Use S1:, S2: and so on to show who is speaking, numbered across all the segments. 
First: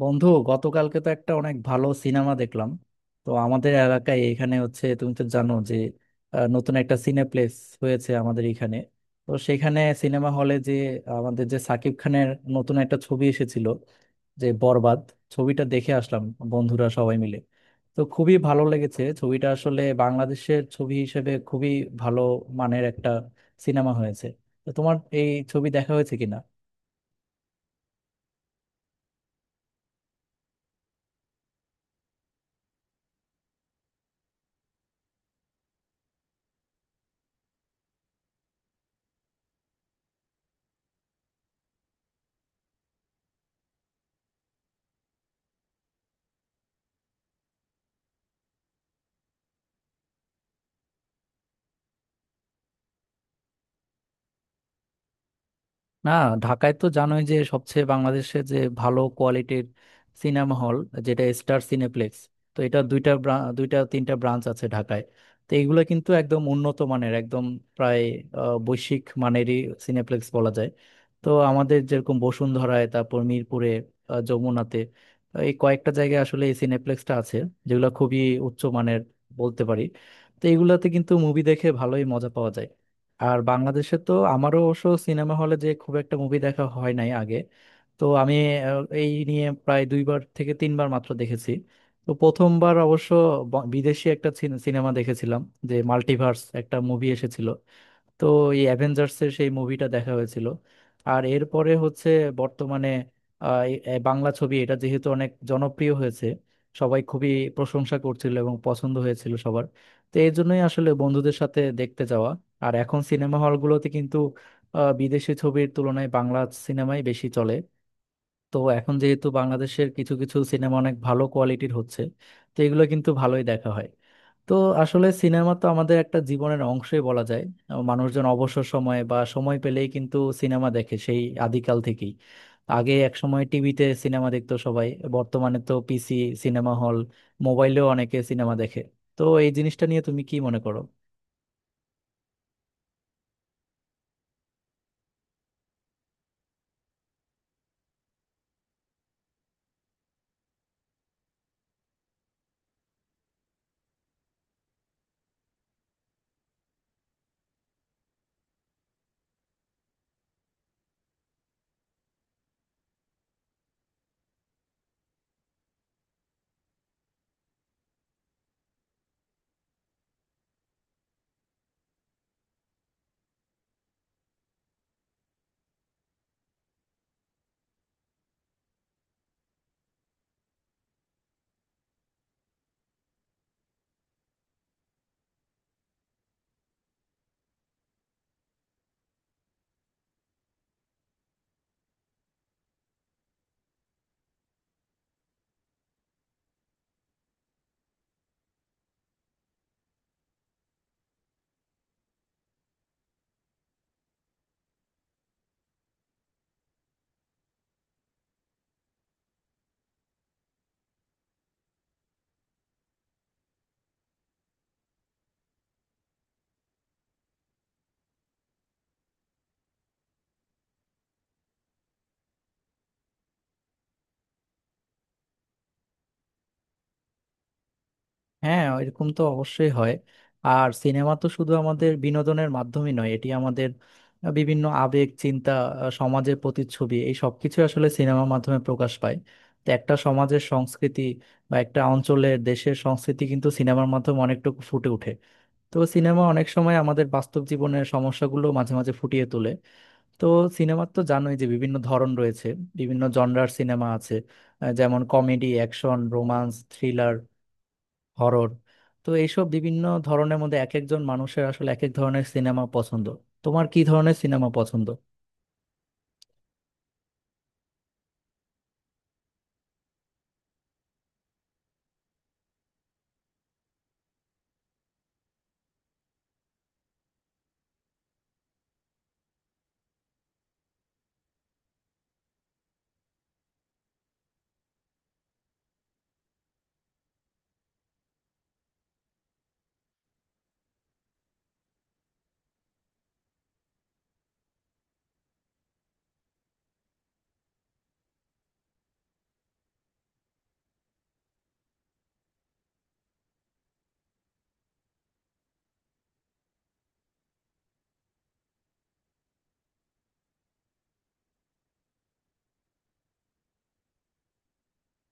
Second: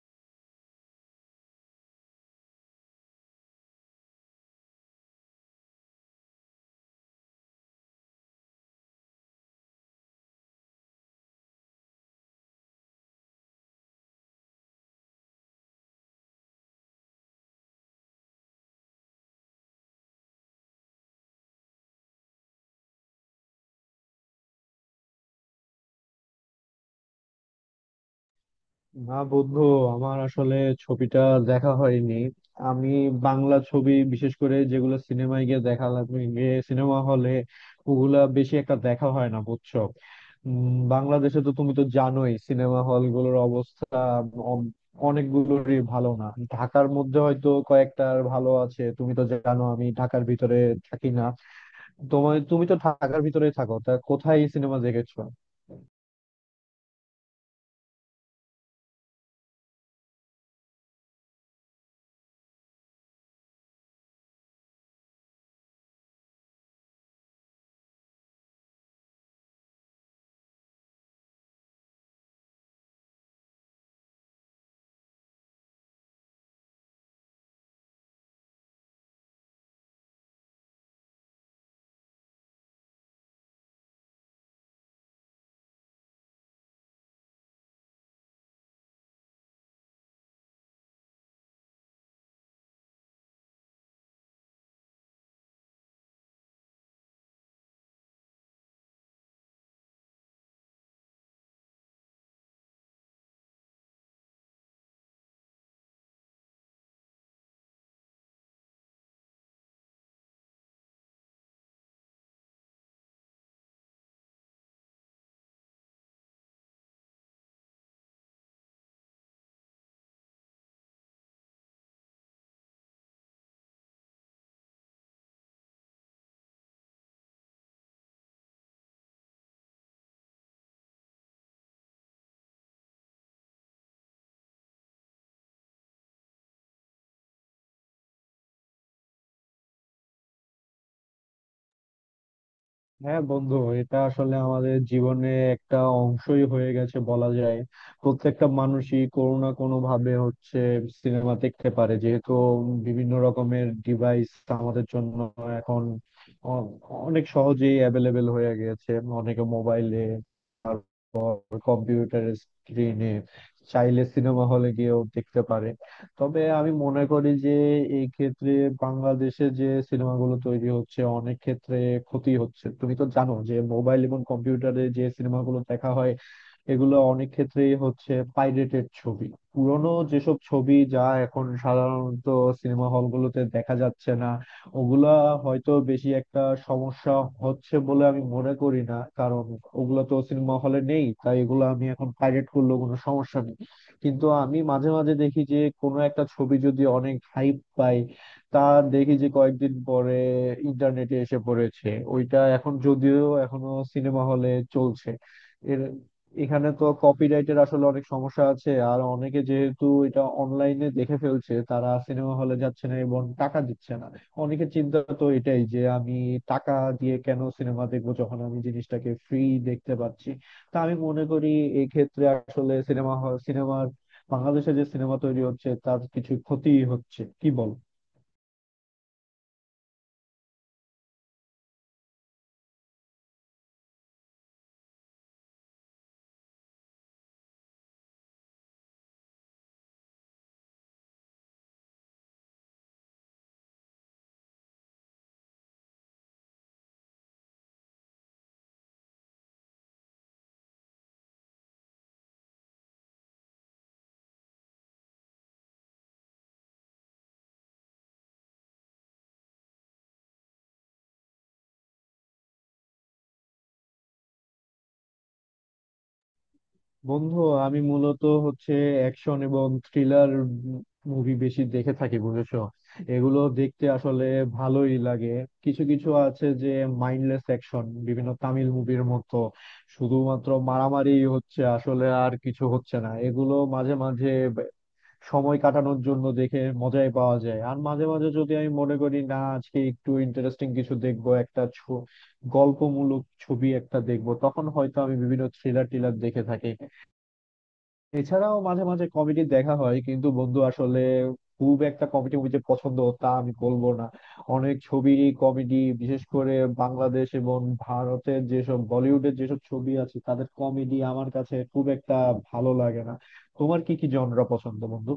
S1: বন্ধু, গতকালকে তো একটা অনেক ভালো সিনেমা দেখলাম। তো আমাদের এলাকায় এখানে হচ্ছে, তুমি তো জানো যে নতুন একটা সিনেপ্লেক্স হয়েছে আমাদের এখানে। তো সেখানে সিনেমা হলে যে আমাদের যে সাকিব খানের নতুন একটা ছবি এসেছিল, যে বরবাদ, ছবিটা দেখে আসলাম বন্ধুরা সবাই মিলে। তো খুবই ভালো লেগেছে ছবিটা, আসলে বাংলাদেশের ছবি হিসেবে খুবই ভালো মানের একটা সিনেমা হয়েছে। তো তোমার এই ছবি দেখা হয়েছে কিনা?
S2: না বন্ধু, আমার আসলে ছবিটা দেখা হয়নি। আমি বাংলা ছবি বিশেষ করে যেগুলো সিনেমায় গিয়ে দেখা লাগে, গিয়ে সিনেমা হলে, ওগুলা বেশি একটা দেখা হয় না বুঝছো। বাংলাদেশে তো তুমি তো জানোই সিনেমা হল গুলোর অবস্থা অন- অনেকগুলোরই ভালো না। ঢাকার মধ্যে হয়তো কয়েকটার ভালো আছে, তুমি তো জানো আমি ঢাকার ভিতরে থাকি না। তোমার তুমি তো ঢাকার ভিতরেই থাকো, তা কোথায় সিনেমা দেখেছো?
S1: না, ঢাকায় তো জানোই যে সবচেয়ে বাংলাদেশে যে ভালো কোয়ালিটির সিনেমা হল যেটা স্টার সিনেপ্লেক্স। তো এটা দুইটা তিনটা ব্রাঞ্চ আছে ঢাকায়। তো এইগুলো কিন্তু একদম উন্নত মানের, একদম প্রায় বৈশ্বিক মানেরই সিনেপ্লেক্স বলা যায়। তো আমাদের যেরকম বসুন্ধরায়, তারপর মিরপুরে, যমুনাতে, এই কয়েকটা জায়গায় আসলে এই সিনেপ্লেক্সটা আছে, যেগুলো খুবই উচ্চ মানের বলতে পারি। তো এইগুলাতে কিন্তু মুভি দেখে ভালোই মজা পাওয়া যায়। আর বাংলাদেশে তো আমারও অবশ্য সিনেমা হলে যে খুব একটা মুভি দেখা হয় নাই আগে। তো আমি এই নিয়ে প্রায় দুইবার থেকে তিনবার মাত্র দেখেছি। তো প্রথমবার অবশ্য বিদেশি একটা সিনেমা দেখেছিলাম, যে মাল্টিভার্স একটা মুভি এসেছিল। তো এই অ্যাভেঞ্জার্সের সেই মুভিটা দেখা হয়েছিল। আর এরপরে হচ্ছে বর্তমানে এই বাংলা ছবি, এটা যেহেতু অনেক জনপ্রিয় হয়েছে, সবাই খুবই প্রশংসা করছিল এবং পছন্দ হয়েছিল সবার। তো এই জন্যই আসলে বন্ধুদের সাথে দেখতে যাওয়া। আর এখন সিনেমা হলগুলোতে কিন্তু বিদেশি ছবির তুলনায় বাংলা সিনেমাই বেশি চলে। তো এখন যেহেতু বাংলাদেশের কিছু কিছু সিনেমা অনেক ভালো কোয়ালিটির হচ্ছে, তো এগুলো কিন্তু ভালোই দেখা হয়। তো আসলে সিনেমা তো আমাদের একটা জীবনের অংশই বলা যায়। মানুষজন অবসর সময়ে বা সময় পেলেই কিন্তু সিনেমা দেখে সেই আদিকাল থেকেই। আগে এক সময় টিভিতে সিনেমা দেখতো সবাই। বর্তমানে তো পিসি, সিনেমা হল, মোবাইলেও অনেকে সিনেমা দেখে। তো এই জিনিসটা নিয়ে তুমি কি মনে করো?
S2: হ্যাঁ বন্ধু, এটা আসলে আমাদের জীবনে একটা অংশই হয়ে গেছে বলা যায়। প্রত্যেকটা মানুষই কোনো না কোনো ভাবে হচ্ছে সিনেমা দেখতে পারে, যেহেতু বিভিন্ন রকমের ডিভাইস আমাদের জন্য এখন অ- অনেক সহজেই অ্যাভেলেবেল হয়ে গেছে। অনেকে মোবাইলে, তারপর কম্পিউটার স্ক্রিনে, চাইলে সিনেমা হলে গিয়েও দেখতে পারে। তবে আমি মনে করি যে এই ক্ষেত্রে বাংলাদেশে যে সিনেমাগুলো তৈরি হচ্ছে অনেক ক্ষেত্রে ক্ষতি হচ্ছে। তুমি তো জানো যে মোবাইল এবং কম্পিউটারে যে সিনেমাগুলো দেখা হয় এগুলো অনেক ক্ষেত্রেই হচ্ছে পাইরেটেড ছবি। পুরনো যেসব ছবি যা এখন সাধারণত সিনেমা হলগুলোতে দেখা যাচ্ছে না, ওগুলা হয়তো বেশি একটা সমস্যা হচ্ছে বলে আমি মনে করি না, কারণ ওগুলো তো সিনেমা হলে নেই, তাই এগুলো আমি এখন পাইরেট করলেও কোনো সমস্যা নেই। কিন্তু আমি মাঝে মাঝে দেখি যে কোনো একটা ছবি যদি অনেক হাইপ পায়, তা দেখি যে কয়েকদিন পরে ইন্টারনেটে এসে পড়েছে, ওইটা এখন যদিও এখনো সিনেমা হলে চলছে। এর এখানে তো কপিরাইটের আসলে অনেক সমস্যা আছে, আর অনেকে যেহেতু এটা অনলাইনে দেখে ফেলছে, তারা সিনেমা হলে যাচ্ছে না এবং টাকা দিচ্ছে না। অনেকে চিন্তা তো এটাই যে আমি টাকা দিয়ে কেন সিনেমা দেখবো যখন আমি জিনিসটাকে ফ্রি দেখতে পাচ্ছি। তা আমি মনে করি এই ক্ষেত্রে আসলে সিনেমা, সিনেমার, বাংলাদেশে যে সিনেমা তৈরি হচ্ছে তার কিছু ক্ষতি হচ্ছে, কি বল?
S1: হ্যাঁ, এরকম তো অবশ্যই হয়। আর সিনেমা তো শুধু আমাদের বিনোদনের মাধ্যমই নয়, এটি আমাদের বিভিন্ন আবেগ, চিন্তা, সমাজের প্রতিচ্ছবি, এই সবকিছু আসলে সিনেমার মাধ্যমে প্রকাশ পায়। তো একটা সমাজের সংস্কৃতি বা একটা অঞ্চলের দেশের সংস্কৃতি কিন্তু সিনেমার মাধ্যমে অনেকটুকু ফুটে ওঠে। তো সিনেমা অনেক সময় আমাদের বাস্তব জীবনের সমস্যাগুলো মাঝে মাঝে ফুটিয়ে তোলে। তো সিনেমার তো জানোই যে বিভিন্ন ধরন রয়েছে, বিভিন্ন জনরার সিনেমা আছে, যেমন comedy, action, romance, thriller, horror. তো এইসব বিভিন্ন ধরনের মধ্যে এক একজন মানুষের আসলে এক এক ধরনের সিনেমা পছন্দ। তোমার কি ধরনের সিনেমা পছন্দ?
S2: বন্ধু, আমি মূলত হচ্ছে অ্যাকশন এবং থ্রিলার মুভি বেশি দেখে থাকি বুঝেছো। এগুলো দেখতে আসলে ভালোই লাগে। কিছু কিছু আছে যে মাইন্ডলেস অ্যাকশন, বিভিন্ন তামিল মুভির মতো, শুধুমাত্র মারামারি হচ্ছে আসলে আর কিছু হচ্ছে না, এগুলো মাঝে মাঝে ব- সময় কাটানোর জন্য দেখে মজাই পাওয়া যায়। আর মাঝে মাঝে যদি আমি মনে করি না আজকে একটু ইন্টারেস্টিং কিছু দেখবো, একটা গল্পমূলক ছবি একটা দেখবো, তখন হয়তো আমি বিভিন্ন থ্রিলার টিলার দেখে থাকি। এছাড়াও মাঝে মাঝে কমেডি দেখা হয়, কিন্তু বন্ধু আসলে খুব একটা কমেডি মুভি যে পছন্দ তা আমি বলবো না। অনেক ছবি কমেডি বিশেষ করে বাংলাদেশ এবং ভারতের যেসব বলিউডের যেসব ছবি আছে তাদের কমেডি আমার কাছে খুব একটা ভালো লাগে না। তোমার কি কি জনরা পছন্দ বন্ধু?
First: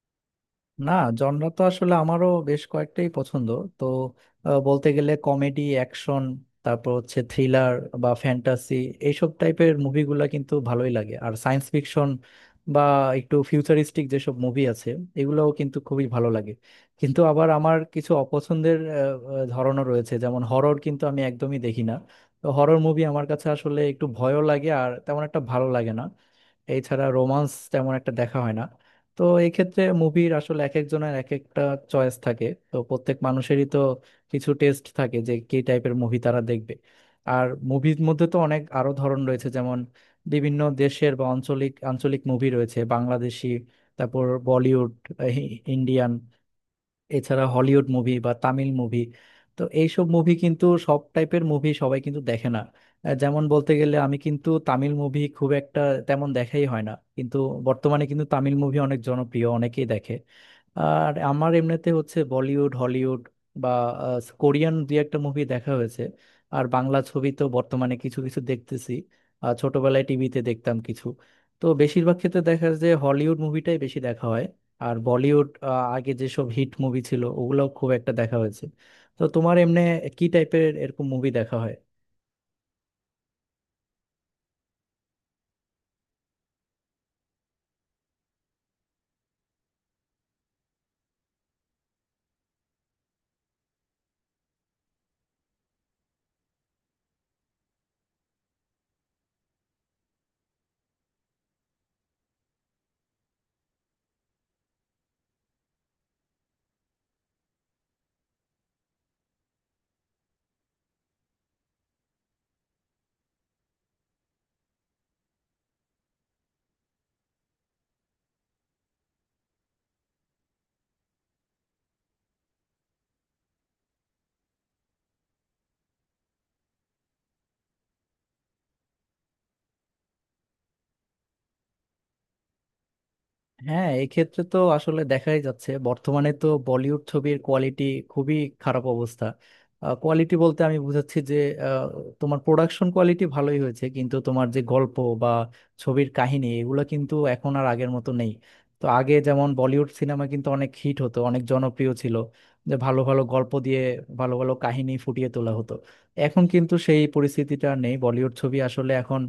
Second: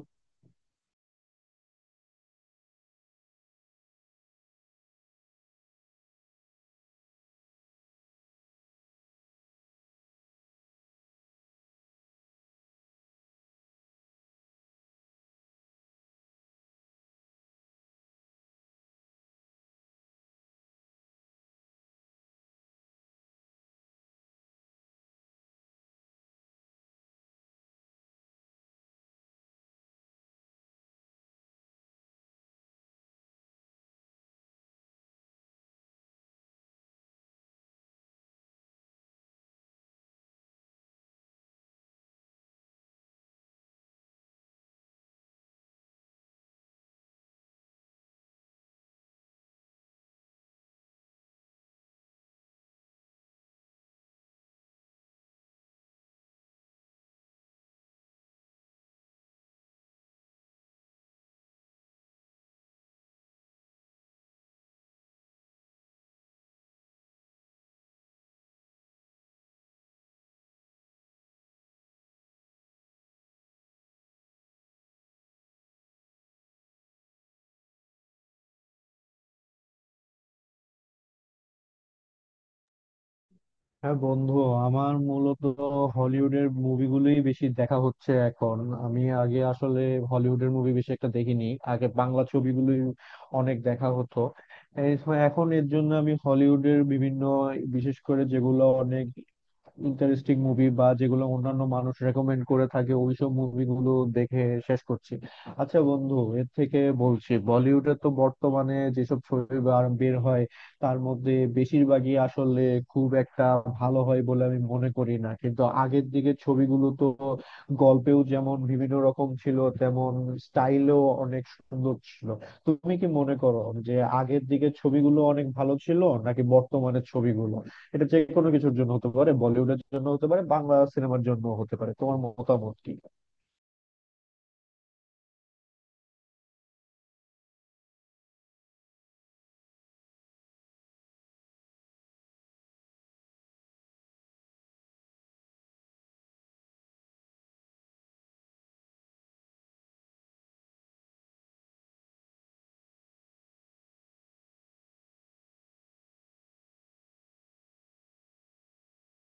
S1: না, জনরা তো আসলে আমারও বেশ কয়েকটাই পছন্দ। তো বলতে গেলে কমেডি, অ্যাকশন, তারপর হচ্ছে থ্রিলার বা ফ্যান্টাসি, এইসব টাইপের মুভিগুলা কিন্তু ভালোই লাগে। আর সায়েন্স ফিকশন বা একটু ফিউচারিস্টিক যেসব মুভি আছে, এগুলোও কিন্তু খুবই ভালো লাগে। কিন্তু আবার আমার কিছু অপছন্দের আহ, আহ, ধরনও রয়েছে, যেমন হরর কিন্তু আমি একদমই দেখি না। তো হরর মুভি আমার কাছে আসলে একটু ভয়ও লাগে আর তেমন একটা ভালো লাগে না। এছাড়া রোমান্স তেমন একটা দেখা হয় না। তো এক্ষেত্রে মুভির আসলে এক একজনের এক একটা চয়েস থাকে, তো প্রত্যেক মানুষেরই তো কিছু টেস্ট থাকে যে কি টাইপের মুভি তারা দেখবে। আর মুভির মধ্যে তো অনেক আরো ধরন রয়েছে, যেমন বিভিন্ন দেশের বা আঞ্চলিক আঞ্চলিক মুভি রয়েছে, বাংলাদেশি, তারপর বলিউড, ইন্ডিয়ান, এছাড়া হলিউড মুভি বা তামিল মুভি। তো এইসব মুভি কিন্তু সব টাইপের মুভি সবাই কিন্তু দেখে না। যেমন বলতে গেলে আমি কিন্তু তামিল মুভি খুব একটা তেমন দেখাই হয় না, কিন্তু বর্তমানে কিন্তু তামিল মুভি অনেক জনপ্রিয়, অনেকেই দেখে। আর আমার এমনিতে হচ্ছে বলিউড, হলিউড বা কোরিয়ান দুই একটা মুভি দেখা হয়েছে। আর বাংলা ছবি তো বর্তমানে কিছু কিছু দেখতেছি, আর ছোটবেলায় টিভিতে দেখতাম কিছু। তো বেশিরভাগ ক্ষেত্রে দেখা যায় যে হলিউড মুভিটাই বেশি দেখা হয়। আর বলিউড আগে যেসব হিট মুভি ছিল ওগুলোও খুব একটা দেখা হয়েছে। তো তোমার এমনি কি টাইপের এরকম মুভি দেখা হয়?
S2: হ্যাঁ বন্ধু, আমার মূলত হলিউডের মুভিগুলোই বেশি দেখা হচ্ছে এখন। আমি আগে আসলে হলিউডের মুভি বেশি একটা দেখিনি, আগে বাংলা ছবিগুলোই অনেক দেখা হতো। এখন এর জন্য আমি হলিউডের বিভিন্ন, বিশেষ করে যেগুলো অনেক ইন্টারেস্টিং মুভি বা যেগুলো অন্যান্য মানুষ রেকমেন্ড করে থাকে ওইসব মুভিগুলো দেখে শেষ করছি। আচ্ছা বন্ধু, এর থেকে বলছি, বলিউডে তো বর্তমানে যেসব ছবি বের হয়, তার মধ্যে বেশিরভাগই আসলে খুব একটা ভালো হয় বলে আমি মনে করি না, কিন্তু আগের দিকের ছবিগুলো তো গল্পেও যেমন বিভিন্ন রকম ছিল, তেমন স্টাইলও অনেক সুন্দর ছিল। তুমি কি মনে করো যে আগের দিকের ছবিগুলো অনেক ভালো ছিল নাকি বর্তমানের ছবিগুলো? এটা যে কোনো কিছুর জন্য হতে পারে, বলিউডের জন্য হতে পারে, বাংলা সিনেমার জন্য হতে পারে, তোমার মতামত কি?
S1: হ্যাঁ, এক্ষেত্রে তো আসলে দেখাই যাচ্ছে বর্তমানে তো বলিউড ছবির কোয়ালিটি খুবই খারাপ অবস্থা। কোয়ালিটি বলতে আমি বুঝাচ্ছি যে আহ, তোমার প্রোডাকশন কোয়ালিটি ভালোই হয়েছে কিন্তু তোমার যে গল্প বা ছবির কাহিনী এগুলো কিন্তু এখন আর আগের মতো নেই। তো আগে যেমন বলিউড সিনেমা কিন্তু অনেক হিট হতো, অনেক জনপ্রিয় ছিল, যে ভালো ভালো গল্প দিয়ে ভালো ভালো কাহিনী ফুটিয়ে তোলা হতো। এখন কিন্তু সেই পরিস্থিতিটা আর নেই। বলিউড ছবি আসলে এখন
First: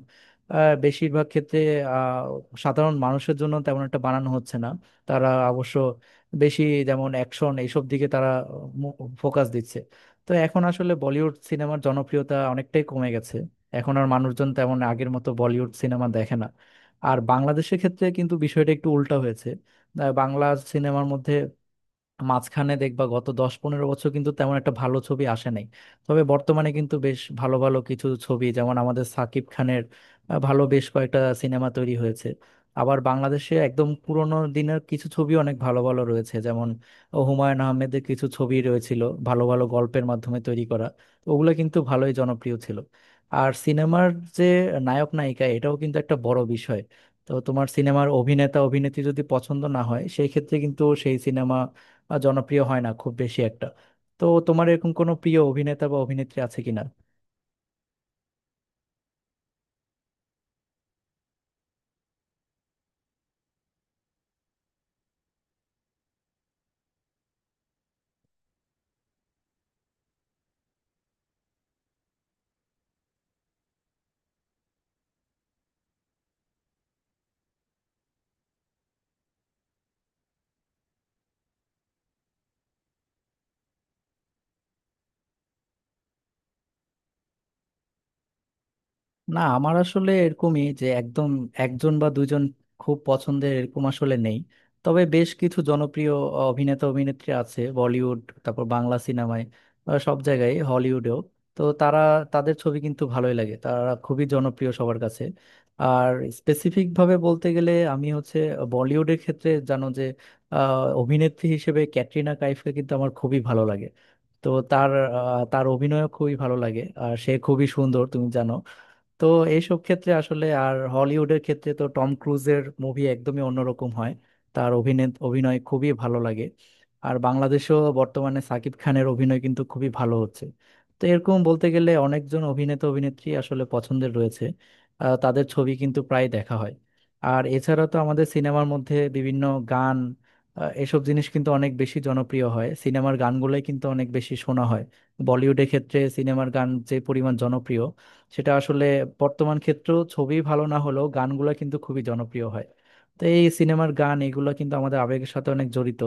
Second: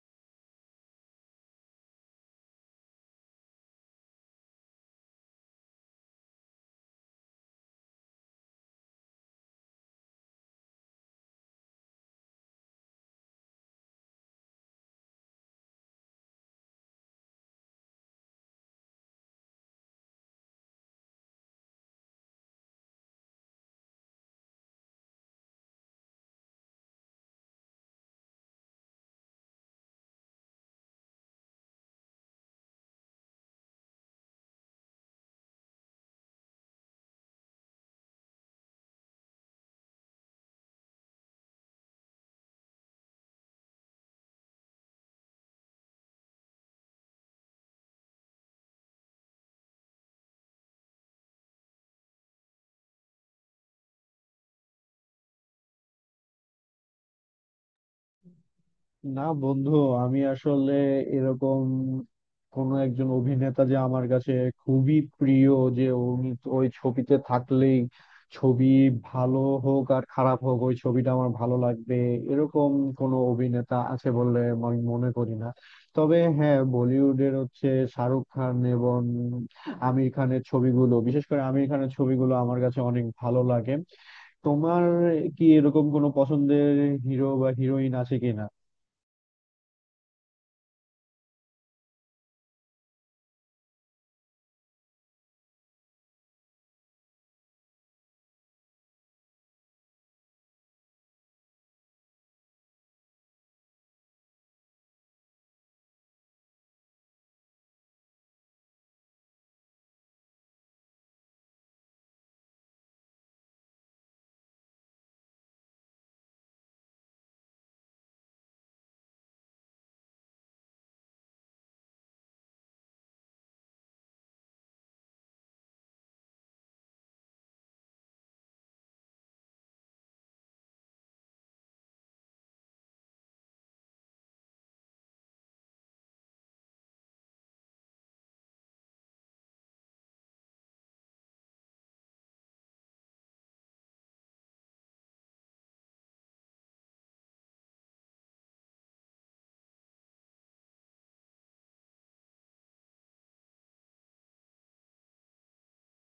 S1: বেশিরভাগ ক্ষেত্রে সাধারণ মানুষের জন্য তেমন একটা বানানো হচ্ছে না। তারা অবশ্য বেশি, যেমন অ্যাকশন, এইসব দিকে তারা ফোকাস দিচ্ছে। তো এখন আসলে বলিউড সিনেমার জনপ্রিয়তা অনেকটাই কমে গেছে, এখন আর মানুষজন তেমন আগের মতো বলিউড সিনেমা দেখে না। আর বাংলাদেশের ক্ষেত্রে কিন্তু বিষয়টা একটু উল্টা হয়েছে। বাংলা সিনেমার মধ্যে মাঝখানে দেখবা গত 10-15 বছর কিন্তু তেমন একটা ভালো ছবি আসে নাই। তবে বর্তমানে কিন্তু বেশ ভালো ভালো কিছু ছবি, যেমন আমাদের সাকিব খানের ভালো বেশ কয়েকটা সিনেমা তৈরি হয়েছে। আবার বাংলাদেশে একদম পুরোনো দিনের কিছু ছবি অনেক ভালো ভালো রয়েছে, যেমন হুমায়ুন আহমেদের কিছু ছবি রয়েছিল, ভালো ভালো গল্পের মাধ্যমে তৈরি করা। তো ওগুলো কিন্তু ভালোই জনপ্রিয় ছিল। আর সিনেমার যে নায়ক নায়িকা এটাও কিন্তু একটা বড় বিষয়। তো তোমার সিনেমার অভিনেতা অভিনেত্রী যদি পছন্দ না হয় সেই ক্ষেত্রে কিন্তু সেই সিনেমা বা জনপ্রিয় হয় না খুব বেশি একটা। তো তোমার এরকম কোনো প্রিয় অভিনেতা বা অভিনেত্রী আছে কিনা?
S2: না বন্ধু, আমি আসলে এরকম কোন একজন অভিনেতা যে আমার কাছে খুবই প্রিয়, যে উনি তো ওই ছবিতে থাকলেই ছবি ভালো হোক আর খারাপ হোক ওই ছবিটা আমার ভালো লাগবে, এরকম কোনো অভিনেতা আছে বলে আমি মনে করি না। তবে হ্যাঁ, বলিউডের হচ্ছে শাহরুখ খান এবং আমির খানের ছবিগুলো, বিশেষ করে আমির খানের ছবিগুলো আমার কাছে অনেক ভালো লাগে। তোমার কি এরকম কোনো পছন্দের হিরো বা হিরোইন আছে কিনা?
S1: না, আমার আসলে এরকমই যে একদম একজন বা দুইজন খুব পছন্দের এরকম আসলে নেই। তবে বেশ কিছু জনপ্রিয় অভিনেতা অভিনেত্রী আছে, বলিউড, তারপর বাংলা সিনেমায়, সব জায়গায়, হলিউডেও। তো তারা, তাদের ছবি কিন্তু ভালোই লাগে, তারা খুবই জনপ্রিয় সবার কাছে। আর স্পেসিফিক ভাবে বলতে গেলে আমি হচ্ছে বলিউডের ক্ষেত্রে জানো যে অভিনেত্রী হিসেবে ক্যাটরিনা কাইফকে কিন্তু আমার খুবই ভালো লাগে। তো তার অভিনয়ও খুবই ভালো লাগে আর সে খুবই সুন্দর, তুমি জানো। তো এইসব ক্ষেত্রে আসলে, আর হলিউডের ক্ষেত্রে তো টম ক্রুজের মুভি একদমই অন্যরকম হয়, তার অভিনয় অভিনয় খুবই ভালো লাগে। আর বাংলাদেশেও বর্তমানে সাকিব খানের অভিনয় কিন্তু খুবই ভালো হচ্ছে। তো এরকম বলতে গেলে অনেকজন অভিনেতা অভিনেত্রী আসলে পছন্দের রয়েছে, তাদের ছবি কিন্তু প্রায় দেখা হয়। আর এছাড়া তো আমাদের সিনেমার মধ্যে বিভিন্ন গান, এসব জিনিস কিন্তু অনেক বেশি জনপ্রিয় হয়, সিনেমার গানগুলোই কিন্তু অনেক বেশি শোনা হয়। বলিউডের ক্ষেত্রে সিনেমার গান যে পরিমাণ জনপ্রিয়, সেটা আসলে বর্তমান ক্ষেত্রেও ছবি ভালো না হলেও গানগুলো কিন্তু খুবই জনপ্রিয় হয়। তো এই সিনেমার গান এগুলো কিন্তু আমাদের আবেগের সাথে অনেক জড়িত।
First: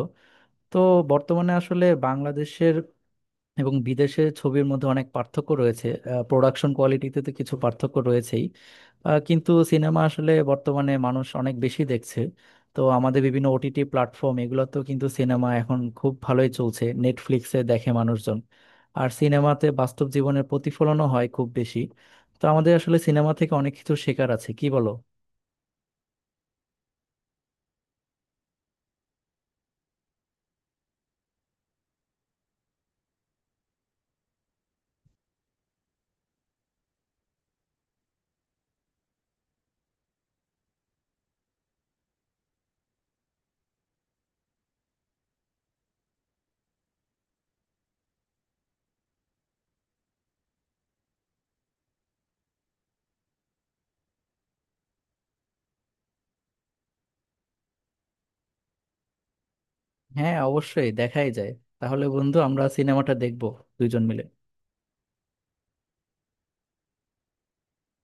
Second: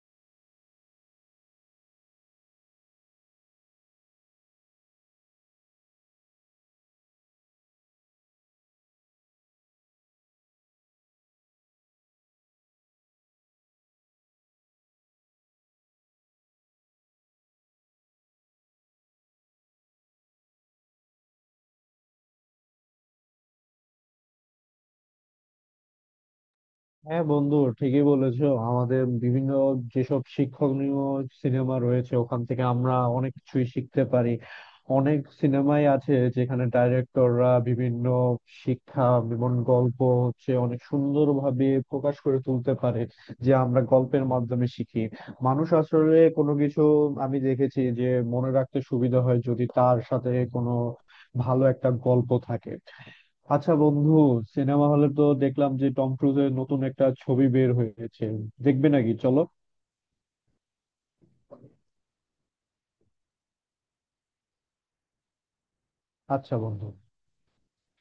S1: তো বর্তমানে আসলে বাংলাদেশের এবং বিদেশের ছবির মধ্যে অনেক পার্থক্য রয়েছে, প্রোডাকশন কোয়ালিটিতে তো কিছু পার্থক্য রয়েছেই। কিন্তু সিনেমা আসলে বর্তমানে মানুষ অনেক বেশি দেখছে। তো আমাদের বিভিন্ন ওটিটি প্ল্যাটফর্ম এগুলোতেও কিন্তু সিনেমা এখন খুব ভালোই চলছে, নেটফ্লিক্সে দেখে মানুষজন। আর সিনেমাতে বাস্তব জীবনের প্রতিফলনও হয় খুব বেশি। তো আমাদের আসলে সিনেমা থেকে অনেক কিছু শেখার আছে, কি বলো?
S2: হ্যাঁ বন্ধু, ঠিকই বলেছো, আমাদের বিভিন্ন যেসব শিক্ষণীয় সিনেমা রয়েছে ওখান থেকে আমরা অনেক কিছুই শিখতে পারি। অনেক সিনেমাই আছে যেখানে ডাইরেক্টররা বিভিন্ন শিক্ষা এবং গল্প হচ্ছে অনেক সুন্দরভাবে প্রকাশ করে তুলতে পারে। যে আমরা গল্পের মাধ্যমে শিখি, মানুষ আসলে কোনো কিছু, আমি দেখেছি যে মনে রাখতে সুবিধা হয় যদি তার সাথে কোনো ভালো একটা গল্প থাকে। আচ্ছা বন্ধু, সিনেমা হলে তো দেখলাম যে টম ক্রুজের নতুন একটা ছবি বের হয়েছে, দেখবে নাকি চলো?
S1: হ্যাঁ, অবশ্যই দেখাই যায়। তাহলে বন্ধু আমরা সিনেমাটা দেখবো দুইজন মিলে।
S2: আচ্ছা বন্ধু।